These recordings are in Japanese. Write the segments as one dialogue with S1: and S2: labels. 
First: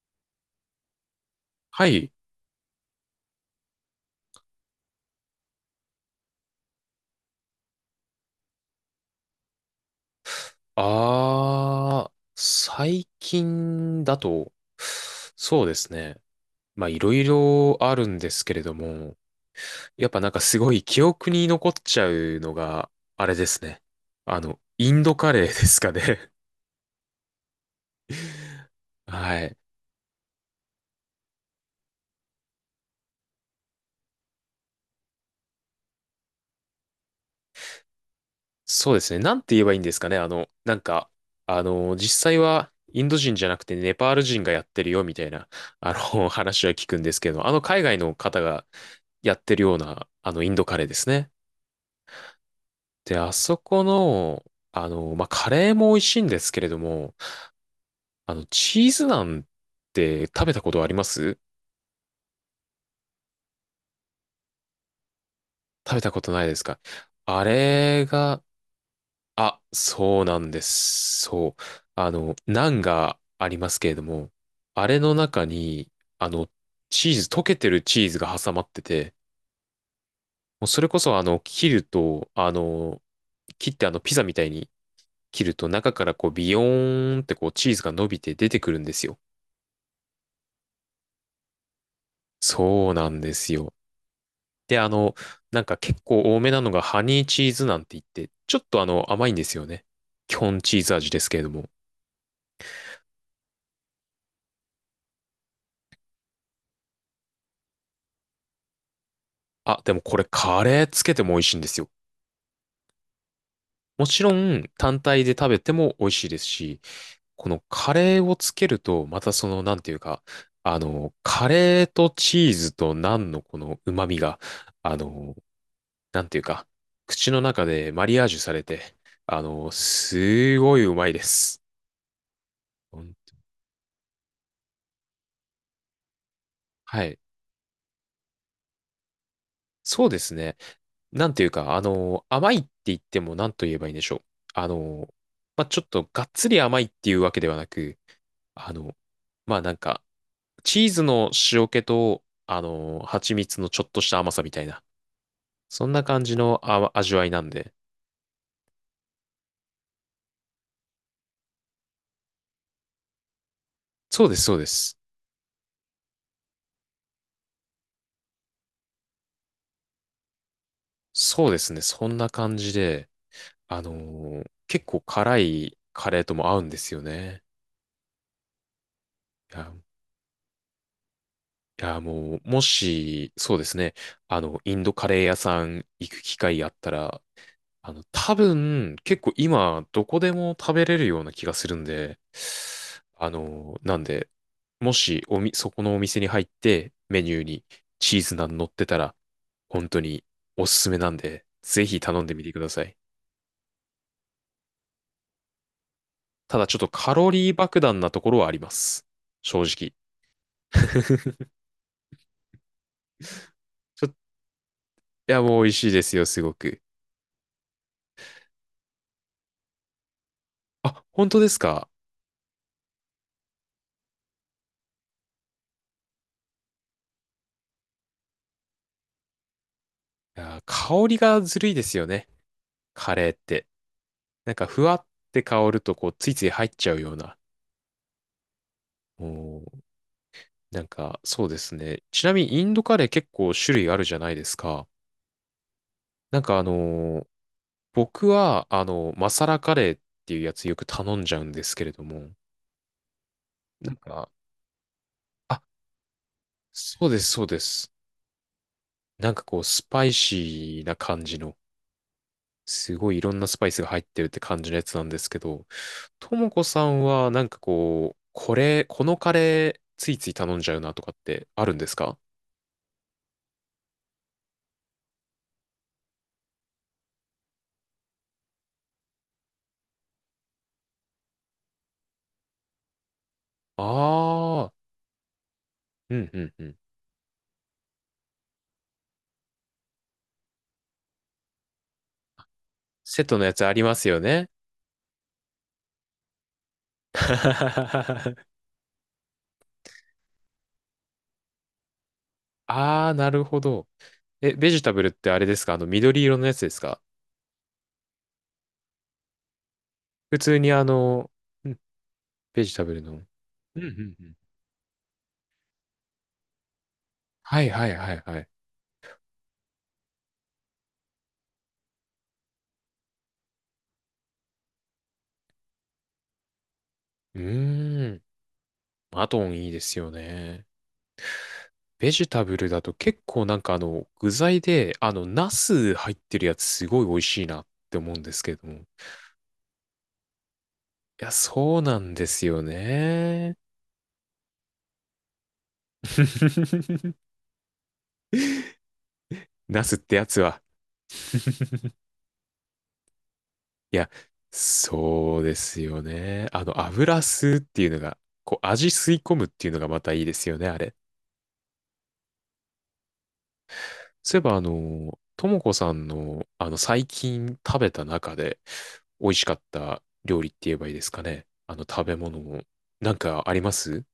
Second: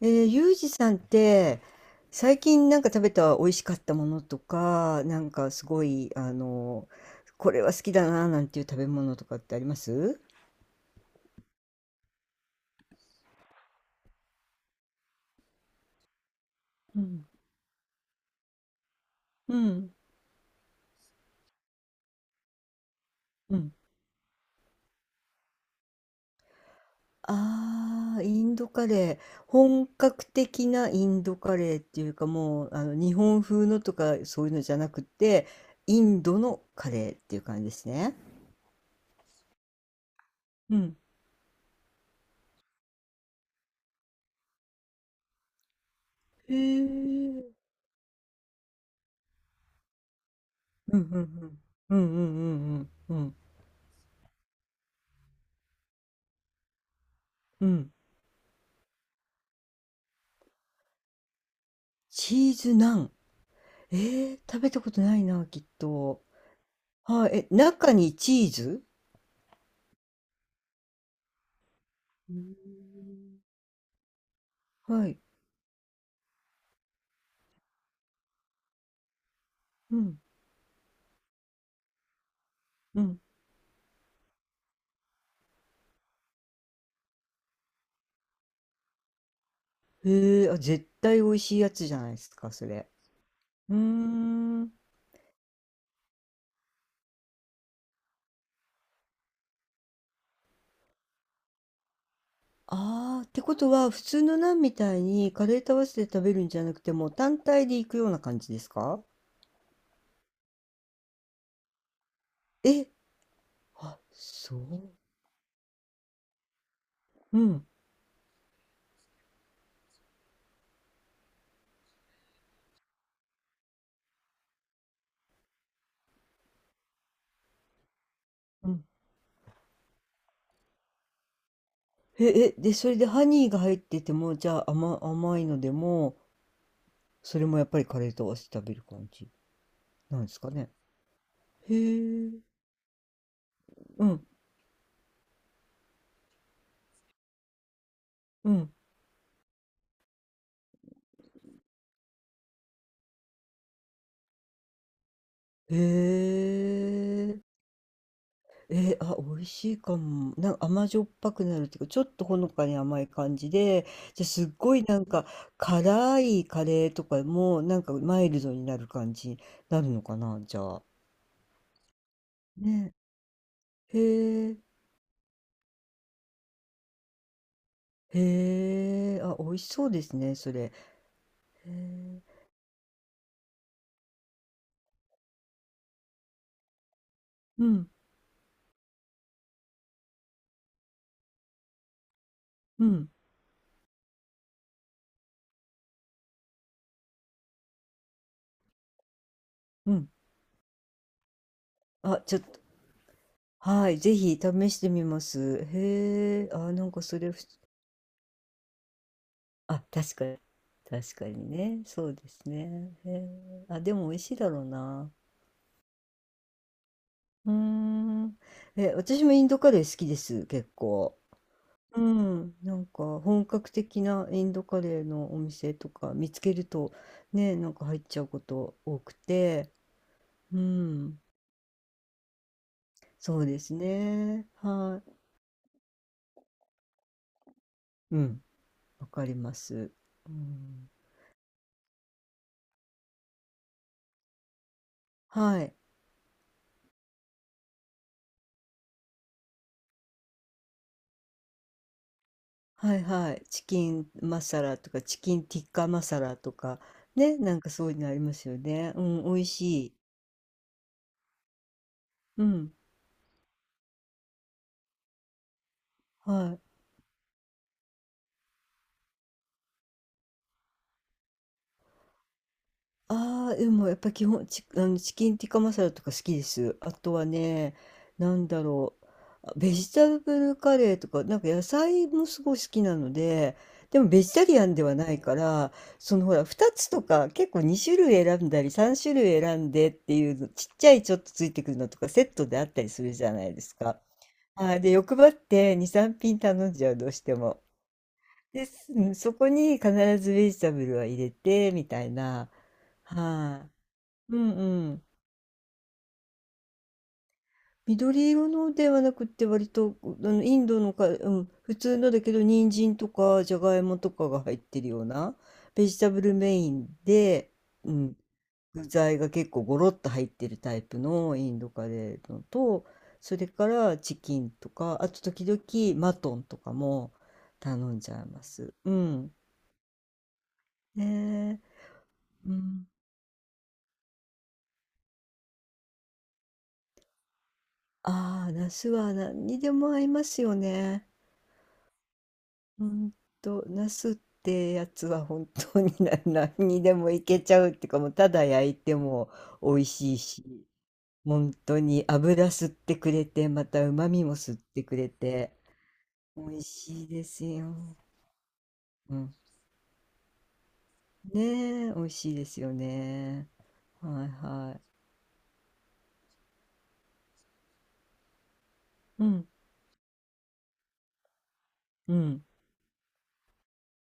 S1: ゆうじさんって
S2: はい。
S1: 最近なんか食べた美味しかったものとか、なんかすごいこれは好きだななんていう食べ物とかってあります？
S2: 最近だと、そうですね。い
S1: う
S2: ろい
S1: ん。
S2: ろあるんですけれども、
S1: うん
S2: やっぱなんかすごい記憶に残っちゃうのが、あれで
S1: う
S2: す
S1: ん。
S2: ね。インドカレーですかね。
S1: ああー、インドカ レー。
S2: はい。
S1: 本格的なインドカレーっていうか、もう日本風のとかそういうのじゃなくて、インドのカレーっていう感じですね。
S2: そうですね。なんて言えばいいんですかね。
S1: うん。
S2: 実際はインド人じゃなくてネパール人がやってるよみたいな、
S1: へ
S2: 話は聞くんですけ
S1: え。
S2: ど、あの海外の方がやってるような、インドカレーで
S1: うん。う
S2: す
S1: ん。う
S2: ね。
S1: ん。うん。うん。うん。うん。
S2: で、
S1: う
S2: あ
S1: ん。
S2: そこの、カレーも美味しいんですけれども、
S1: うん。
S2: チーズナンって食べたことあります？
S1: チーズナン。食べたことないな、きっ
S2: 食べたこ
S1: と。
S2: とないですか？
S1: はい、
S2: あ
S1: え、中
S2: れ
S1: にチ
S2: が、
S1: ーズ。
S2: あ、そうなんです。そう。
S1: うー
S2: ナンが
S1: ん。
S2: ありますけれども、あれ
S1: は
S2: の
S1: い。
S2: 中に、あの、チーズ、溶けてるチーズが挟まってて、
S1: うん。
S2: もうそれこそ、切ると、
S1: うん。
S2: 切ってピザみたいに切ると、中からこう、ビヨーンってこう、チーズが伸びて出てくるんですよ。
S1: へえ、あ、絶対美味しいやつじゃないですか、それ。
S2: そうなんですよ。
S1: うーん。
S2: で、結構多めなのがハニーチーズなんて言って、ちょっと甘いんですよね。基本チーズ味ですけれども。
S1: ああ、ってことは、普通のナンみたいにカレーと合わせて食べるんじゃなくて、もう単体でいくような感じですか？
S2: あ、でもこれカレーつけても美味しいんですよ。
S1: え、あ、
S2: もちろん
S1: そ
S2: 単体で食べても美味しいですし、
S1: う。う
S2: この
S1: ん。
S2: カレーをつけると、またその、なんていうか、カレーとチーズとナンのこの旨味が、あの、なんていうか、口の中でマリアージュされ
S1: うん。
S2: て、すごいうまいです。
S1: え、え、で、それ
S2: ほ
S1: で
S2: ん
S1: ハニーが入ってても、じゃあ甘いのでも、
S2: はい。
S1: それもやっぱりカレーと合わせて食べる感じ
S2: そうで
S1: なんで
S2: す
S1: すか
S2: ね。
S1: ね。
S2: なんていう
S1: へ
S2: か、
S1: え。
S2: 甘いって言っても何と言えばいいんで
S1: う
S2: しょう。
S1: ん、
S2: あの、ちょっとがっつり甘いっていうわけではなく、
S1: う
S2: あ
S1: ん。
S2: の、まあ、なんか、チーズの塩気と、蜂蜜のちょっとした甘さみたいな、
S1: へ
S2: そんな感じの味わい
S1: え、
S2: なんで。
S1: えー、あ、美味しいかも。なんか甘じょっぱくなるっていうか、ちょっとほのかに甘い感じで、じ
S2: そ
S1: ゃ、
S2: うです、
S1: すっ
S2: そうで
S1: ごい
S2: す。
S1: なんか辛いカレーとかも、なんかマイルドになる感じになるのかな、じゃあ。
S2: そうですね、そんな感じ
S1: ね。
S2: で、
S1: へえ。
S2: 結構辛いカレーとも合うんですよね。
S1: へえ、あ、美味
S2: い
S1: し
S2: や
S1: そうですね、それ。へ
S2: いや、
S1: え。
S2: もう、もし、そうですね、インドカレー屋さん行く機会あったら、
S1: うん、
S2: 多分、結構今、どこでも食べれるような気がするんで、
S1: うん、
S2: あの、なんで、もし、そこのお店に入って、メニューにチーズナン乗ってたら、本
S1: う
S2: 当
S1: ん。
S2: におすすめなんで、ぜひ
S1: あ、
S2: 頼んで
S1: ちょ
S2: み
S1: っ
S2: てく
S1: と、
S2: ださい。
S1: はい、ぜひ試してみます。へえ、
S2: ただ、
S1: あ、
S2: ちょっ
S1: な
S2: と
S1: んか
S2: カ
S1: そ
S2: ロ
S1: れ。
S2: リー爆弾なところはあります。正
S1: あ、
S2: 直。
S1: 確かに。確か にね。そうですね。へえ。あ、で
S2: ちょ
S1: も
S2: っと、
S1: 美味しいだろうな。
S2: いや、もう美味しいですよ、すごく。
S1: うーん。え、私もインドカレー好きです、結
S2: あ、
S1: 構。
S2: 本当ですか？
S1: うん。なんか本格的なインドカレーのお店とか見つけるとね、なんか入っちゃうこと多くて。
S2: いや
S1: う
S2: ー、香り
S1: ん。
S2: がずるいですよね。カレーっ
S1: そうで
S2: て。
S1: すね。
S2: なんか、ふわ
S1: は
S2: っ
S1: い。
S2: て香ると、こう、ついつい入っちゃうような。
S1: うん。わかりま
S2: おー、
S1: す。う
S2: なん
S1: ん。
S2: か、そうですね。ちなみに、インドカレー結構種類あるじゃないですか。
S1: はい。
S2: なんか、あのー僕は、あのマサラカレーっていうやつよく頼んじゃうんですけれども、
S1: はいはい。チキ
S2: なん
S1: ン
S2: か、
S1: マサラとか、チキン
S2: あ、
S1: ティッカマサラとか、
S2: そうです、
S1: ね、
S2: そう
S1: な
S2: で
S1: んかそ
S2: す。
S1: ういうのありますよね。うん、
S2: な
S1: 美
S2: んか
S1: 味
S2: こう、ス
S1: しい。
S2: パイシーな感じの、
S1: うん。
S2: すごいいろんなスパイスが入ってるって感じのやつなんですけど、とも
S1: はい。
S2: こさんは、なんかこう、これ、このカレー、ついつい頼んじゃうなとかってあるんですか？
S1: ああ、でもやっぱ基本、チ、あの、チキンティッカマサラとか好きです。あとはね、なんだろう。あ、ベジタブルカレーとか、なんか野菜もすごい好きなので、でもベジタリア
S2: ああー、
S1: ンではないから、
S2: う
S1: その
S2: ん
S1: ほ
S2: う
S1: ら、
S2: んう
S1: 2
S2: ん。
S1: つとか結構2種類選んだり、3種類選んでっていうの、ちっちゃいちょっとついてくるのとかセットであったりする
S2: セッ
S1: じゃ
S2: トの
S1: な
S2: や
S1: いで
S2: つあ
S1: す
S2: りま
S1: か。
S2: すよね。
S1: はい、で、欲張って2、3品頼んじゃう、どうしても。です。うん、そこに必ずベジタブルは入れて、みたいな。
S2: ああ、なるほ
S1: は
S2: ど。
S1: い。うん
S2: え、ベジ
S1: う
S2: タブ
S1: ん。
S2: ルってあれですか？あの、緑色のやつですか？
S1: 緑色のではなくって、割と、あ
S2: 普
S1: の、イ
S2: 通
S1: ン
S2: に
S1: ド
S2: あ
S1: のか、
S2: の、
S1: うん、
S2: う
S1: 普
S2: ん
S1: 通のだけど、
S2: ベ
S1: 人
S2: ジタブ
S1: 参
S2: ル
S1: と
S2: の。
S1: か、じゃが
S2: う
S1: い
S2: んう
S1: もと
S2: んう
S1: か
S2: ん。
S1: が入ってるような、ベジタブルメインで、
S2: はいは
S1: う
S2: いは
S1: ん、
S2: いはい。
S1: 具材が結構ゴロッと入ってるタイプのインドカレーのと、それからチキンとか、あと時々マトンとかも
S2: う
S1: 頼ん
S2: ー
S1: じゃ
S2: ん。
S1: います。う
S2: マ
S1: ん。
S2: トンいいですよね。
S1: ね
S2: ベジタ
S1: え。う
S2: ブルだ
S1: ん。
S2: と結構なんか具材で、ナス入ってるやつすごい美味しいなって思うんです
S1: あ
S2: け
S1: あ、
S2: れど
S1: ナ
S2: も。い
S1: スは何にでも合いますよね。
S2: や、そうなんですよ
S1: うん
S2: ね。
S1: と、ナスってやつは本当に何にでも いけちゃうっていうか、もうただ焼いても美
S2: ナ
S1: 味
S2: スっ
S1: し
S2: て
S1: い
S2: やつは
S1: し、本当 に油吸ってくれて、また
S2: い
S1: 旨
S2: や、
S1: 味も吸ってくれ
S2: そう
S1: て、
S2: ですよね。
S1: 美味しい
S2: 油
S1: です
S2: 吸うっていう
S1: よ。
S2: のが、こう、味吸
S1: う
S2: い込
S1: ん。
S2: むっていうのがまたいいですよね、あれ。
S1: ねえ、美味しいですよね。はい
S2: そういえば、
S1: はい。
S2: ともこさんの、最近食べた中で
S1: う
S2: 美味し
S1: ん、
S2: かった料理って言えばいいですかね。食
S1: う
S2: べ物
S1: ん。
S2: も、なんかあります？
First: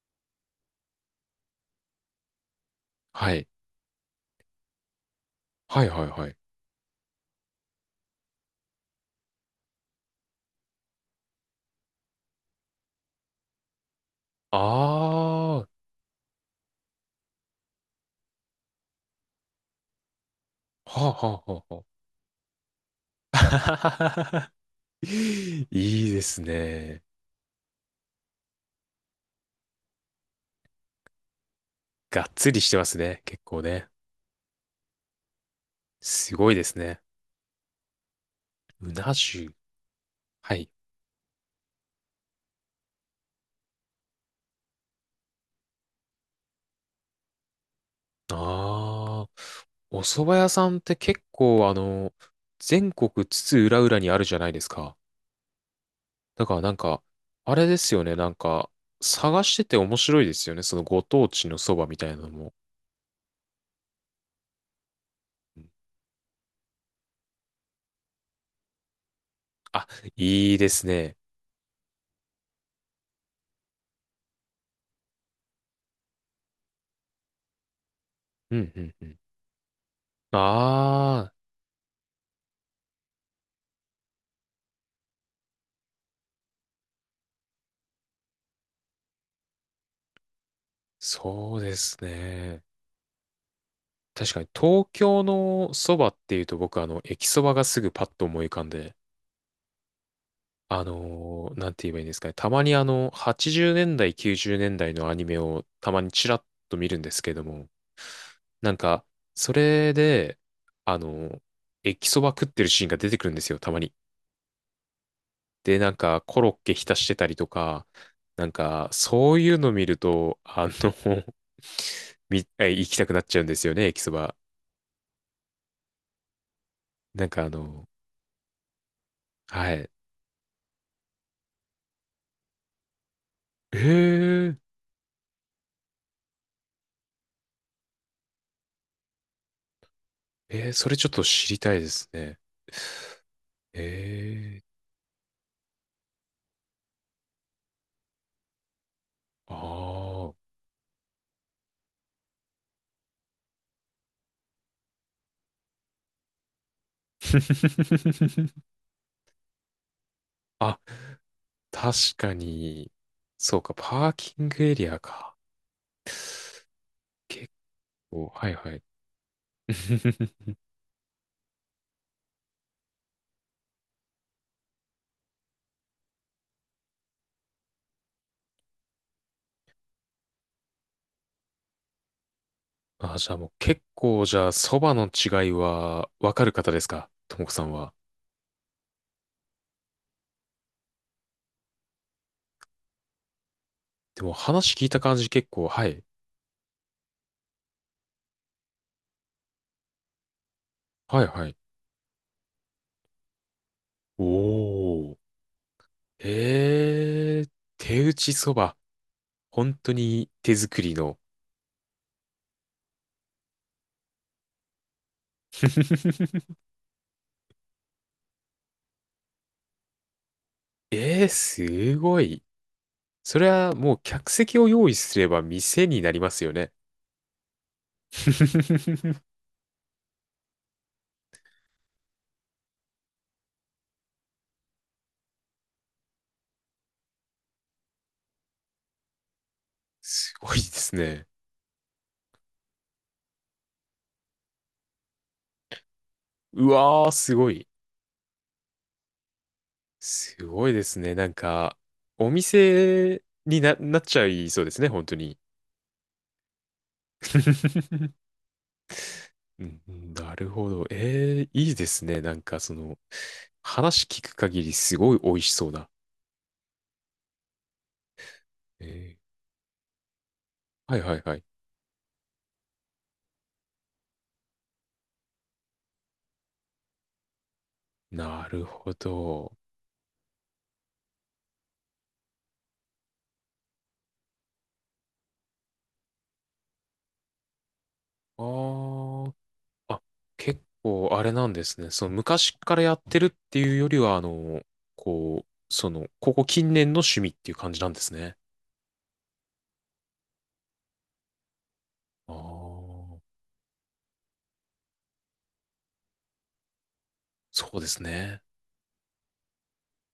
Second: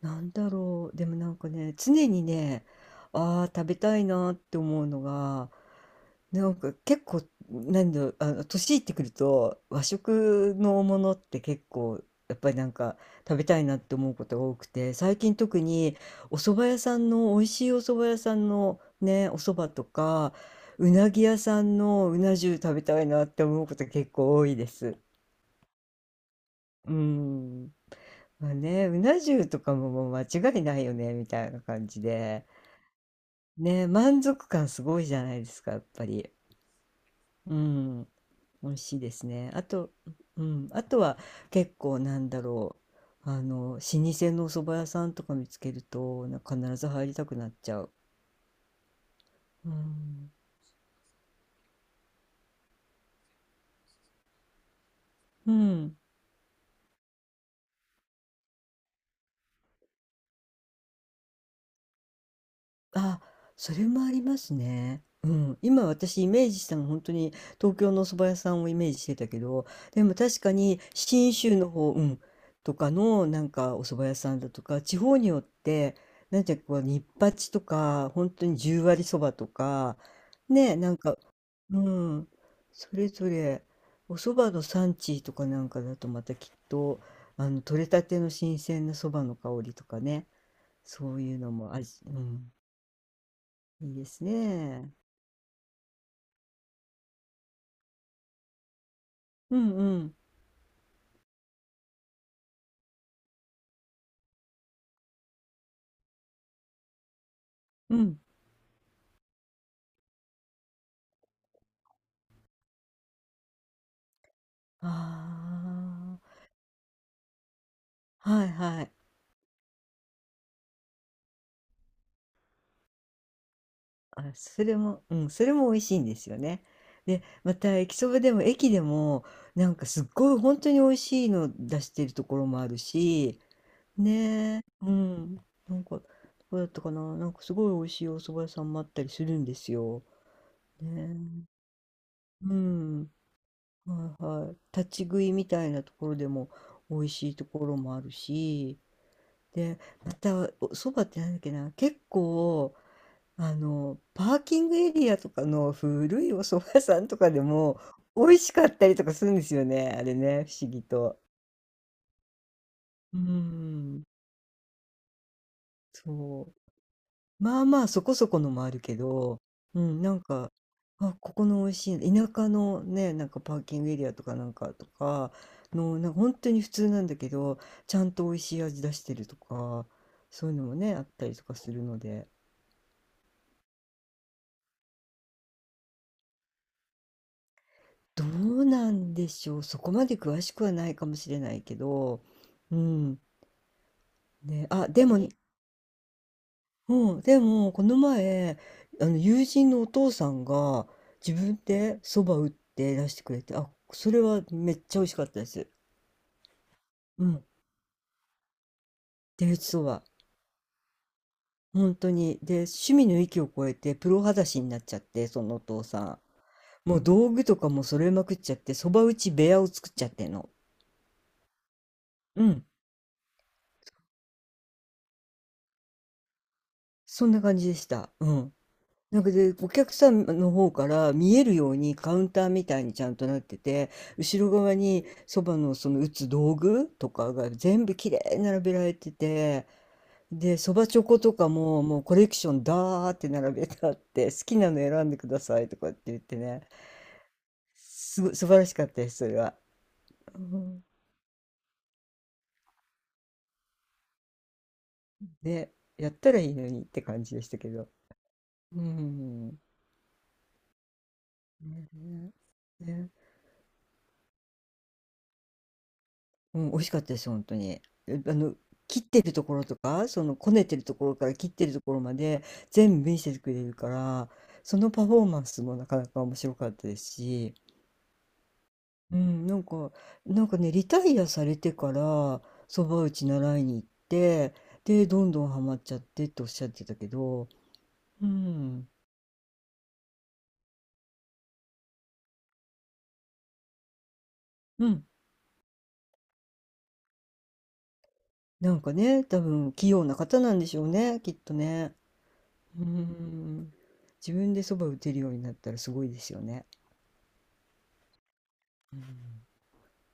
S1: なんだろう、でもなんかね、常にね、
S2: は
S1: ああ、
S2: い。
S1: 食べたいなって思うのが、
S2: はいはいはい。
S1: なんか結構、なんだろう、年いってくると、和食のものって結構、やっぱりなんか食べたいなって思うことが多
S2: あ
S1: くて、最近
S2: あ、
S1: 特
S2: は
S1: にお蕎麦屋さんの、美味しいお蕎麦屋さんのね、お蕎麦とか、
S2: あ
S1: う
S2: は
S1: なぎ
S2: あ
S1: 屋
S2: は
S1: さ
S2: あ
S1: ん
S2: はあ。
S1: のうな重食べたいなって思うこと結構多いです。
S2: いいです
S1: う
S2: ね。
S1: ん。まあね、うな重とかももう間違いないよね、みたいな感じ
S2: がっ
S1: で。
S2: つりしてますね。結構ね。
S1: ね、満足感すごいじゃないですか、やっぱり。
S2: すごいですね。
S1: うん、美味
S2: う
S1: しいで
S2: な
S1: すね。
S2: 重。
S1: あと、う
S2: は
S1: ん、
S2: い。
S1: あとは結構なんだろう、老舗のお蕎麦屋さんとか見つけると、なんか必ず入りたくなっちゃう。
S2: ああ、
S1: う
S2: お蕎
S1: ん、
S2: 麦屋さんって結構、全国津々浦々にあるじゃないですか。
S1: うん。
S2: だからなんか、あれですよね。なんか、探してて面白いですよね。そのご当地のそばみたいなのも。
S1: あ、それもありますね。うん。
S2: うん、
S1: 今私イメージしたの本当に東京のお蕎麦屋さんをイメージしてたけど、
S2: あ、
S1: でも確か
S2: いいで
S1: に
S2: すね。
S1: 信州の方うん、とかのなんかお蕎麦屋さんだとか、地方によって、なんていうかこうニッパチとか、本当と
S2: う
S1: に
S2: ん、う
S1: 十
S2: ん、う
S1: 割
S2: ん。
S1: そばとか、ね、なんか
S2: ああ、
S1: うん、それぞれお蕎麦の産地とかなんかだとまたきっと、取れたての新鮮な蕎麦の香りとかね、そういうの
S2: そう
S1: も
S2: で
S1: ある
S2: す
S1: しうん。
S2: ね。
S1: いいです
S2: 確かに東
S1: ね。
S2: 京のそばっていうと僕あの、駅そばがすぐパッと思い浮かんで、
S1: うんうん。
S2: なんて言えばいいんですかね。たまにあの、80年代、90年代のアニメをたまにチラッと見るんですけども、
S1: うん。
S2: なんか、それで、あの、駅そば食ってるシーンが出てくるんですよ、たまに。
S1: あ
S2: で、なんか、コロッケ浸してたりとか、
S1: あ、は
S2: な
S1: い
S2: ん
S1: は
S2: か、
S1: い。
S2: そういうの見ると、あの、え行きたくなっちゃうんですよね、駅そ
S1: あ、
S2: ば。
S1: それも、うん、それも美味しいんですよね。で、
S2: なんかあ
S1: また
S2: の、
S1: 駅そばでも駅でも、な
S2: は
S1: んか
S2: い。
S1: すっごい本当に美味しいの出してるところもあるし、
S2: ー、
S1: ねえ、うん。なんか、どこだったかな、なんかすごい美味しいお蕎麦屋さんもあったりするんですよ。
S2: えーそれちょっと
S1: ね
S2: 知りたいですね。
S1: え。うん。
S2: え
S1: はいはい。
S2: ー、
S1: 立ち食いみたいなところでも美味しいところもあるし、
S2: あ
S1: で、ま
S2: ー
S1: たおそばってなんだっけな、結構パーキングエリアとかの古いお蕎麦屋さんとかでも美味しか ったりとかするんですよね、あれね、不思
S2: あ、
S1: 議と。
S2: 確かに、
S1: う
S2: そうか、
S1: ん、
S2: パーキングエリアか。
S1: そう。
S2: 結
S1: まあまあそこ
S2: 構、
S1: そこ
S2: は
S1: の
S2: い
S1: もあ
S2: は
S1: る
S2: い。
S1: けど、うん、なんか、あ、ここの美味しい、田舎のね、なんかパーキングエリアとかなんかとかの、なんか本当に普通なんだけど、ちゃんと美味しい味出してるとか、そういうのもね、あったりとかするので。
S2: あ、じゃあもう結構、じゃあ、そばの違いはわかる方ですか？ともこさんは。
S1: どうなんでしょう。そこまで詳しくはないかもしれないけど、うん。
S2: でも
S1: ね、
S2: 話聞い
S1: あ、
S2: た
S1: で
S2: 感
S1: も、
S2: じ結構、はい。
S1: うん、でも、この前、友人のお父さんが、
S2: はい
S1: 自
S2: はい。
S1: 分で蕎麦打って出してくれて、あ、それ
S2: お
S1: はめっちゃ美味し
S2: ー。
S1: かったです。う
S2: え
S1: ん。
S2: ー、手打ちそば。
S1: 手打ち
S2: 本
S1: 蕎
S2: 当
S1: 麦。
S2: に手作りの。
S1: 本当に。で、趣味の域を超えて、プロ裸足になっちゃって、そのお父さ ん。もう道具とかも揃えまくっちゃって、蕎麦打ち部屋を作っちゃってんの。
S2: えー、すごい。
S1: うん。
S2: それはもう客席を用意すれば店になりますよね。
S1: そんな感じでした。うん。なんかで、お客さんの方から見えるようにカウンターみたいにちゃんとなってて、後ろ側にそばのその打つ道具とかが全部きれいに並べられてて、
S2: すごい
S1: で、
S2: で
S1: そば
S2: す
S1: チョコ
S2: ね。
S1: とかももうコレクションダーって並べてあって、好きなの選んでくださいとかって言ってね、
S2: うわー、すごい。
S1: すごい素晴らしかったです、それは。う
S2: すごいで
S1: ん、
S2: すね。なんか、お店になっちゃいそうですね、本当に。
S1: で、やったらいいのにって感じでしたけど。うん。
S2: うんうんなるほど。ええ、いいで
S1: ね。
S2: すね。なんか、その、
S1: ね。
S2: 話聞く限りすごい美味しそうだ。
S1: うん、美味しかったです、本当に。え、
S2: え
S1: 切っ
S2: え、
S1: てるところとか、そのこねてると
S2: はい
S1: こ
S2: は
S1: ろ
S2: い
S1: から
S2: はい。
S1: 切ってるところまで全部見せてくれるから、そのパフォーマンスもなかなか面白かったですし、
S2: なるほ
S1: うん、
S2: ど。
S1: なんかね、リタイアされてから、蕎麦打ち習いに行って、で、どんどんハマっちゃってっておっしゃってたけど、う
S2: あ
S1: ん、
S2: ー、あ、結構あれなんですね。その、昔からやってるっていうよりは、
S1: うん、
S2: ここ近年の趣味っていう感じなんですね。
S1: なんかね、多分器用な方なんでしょうね、きっとね。
S2: あ
S1: う
S2: あ、
S1: ん。自分で蕎麦打てるようになったらすごいですよね。
S2: そうですね。
S1: うん。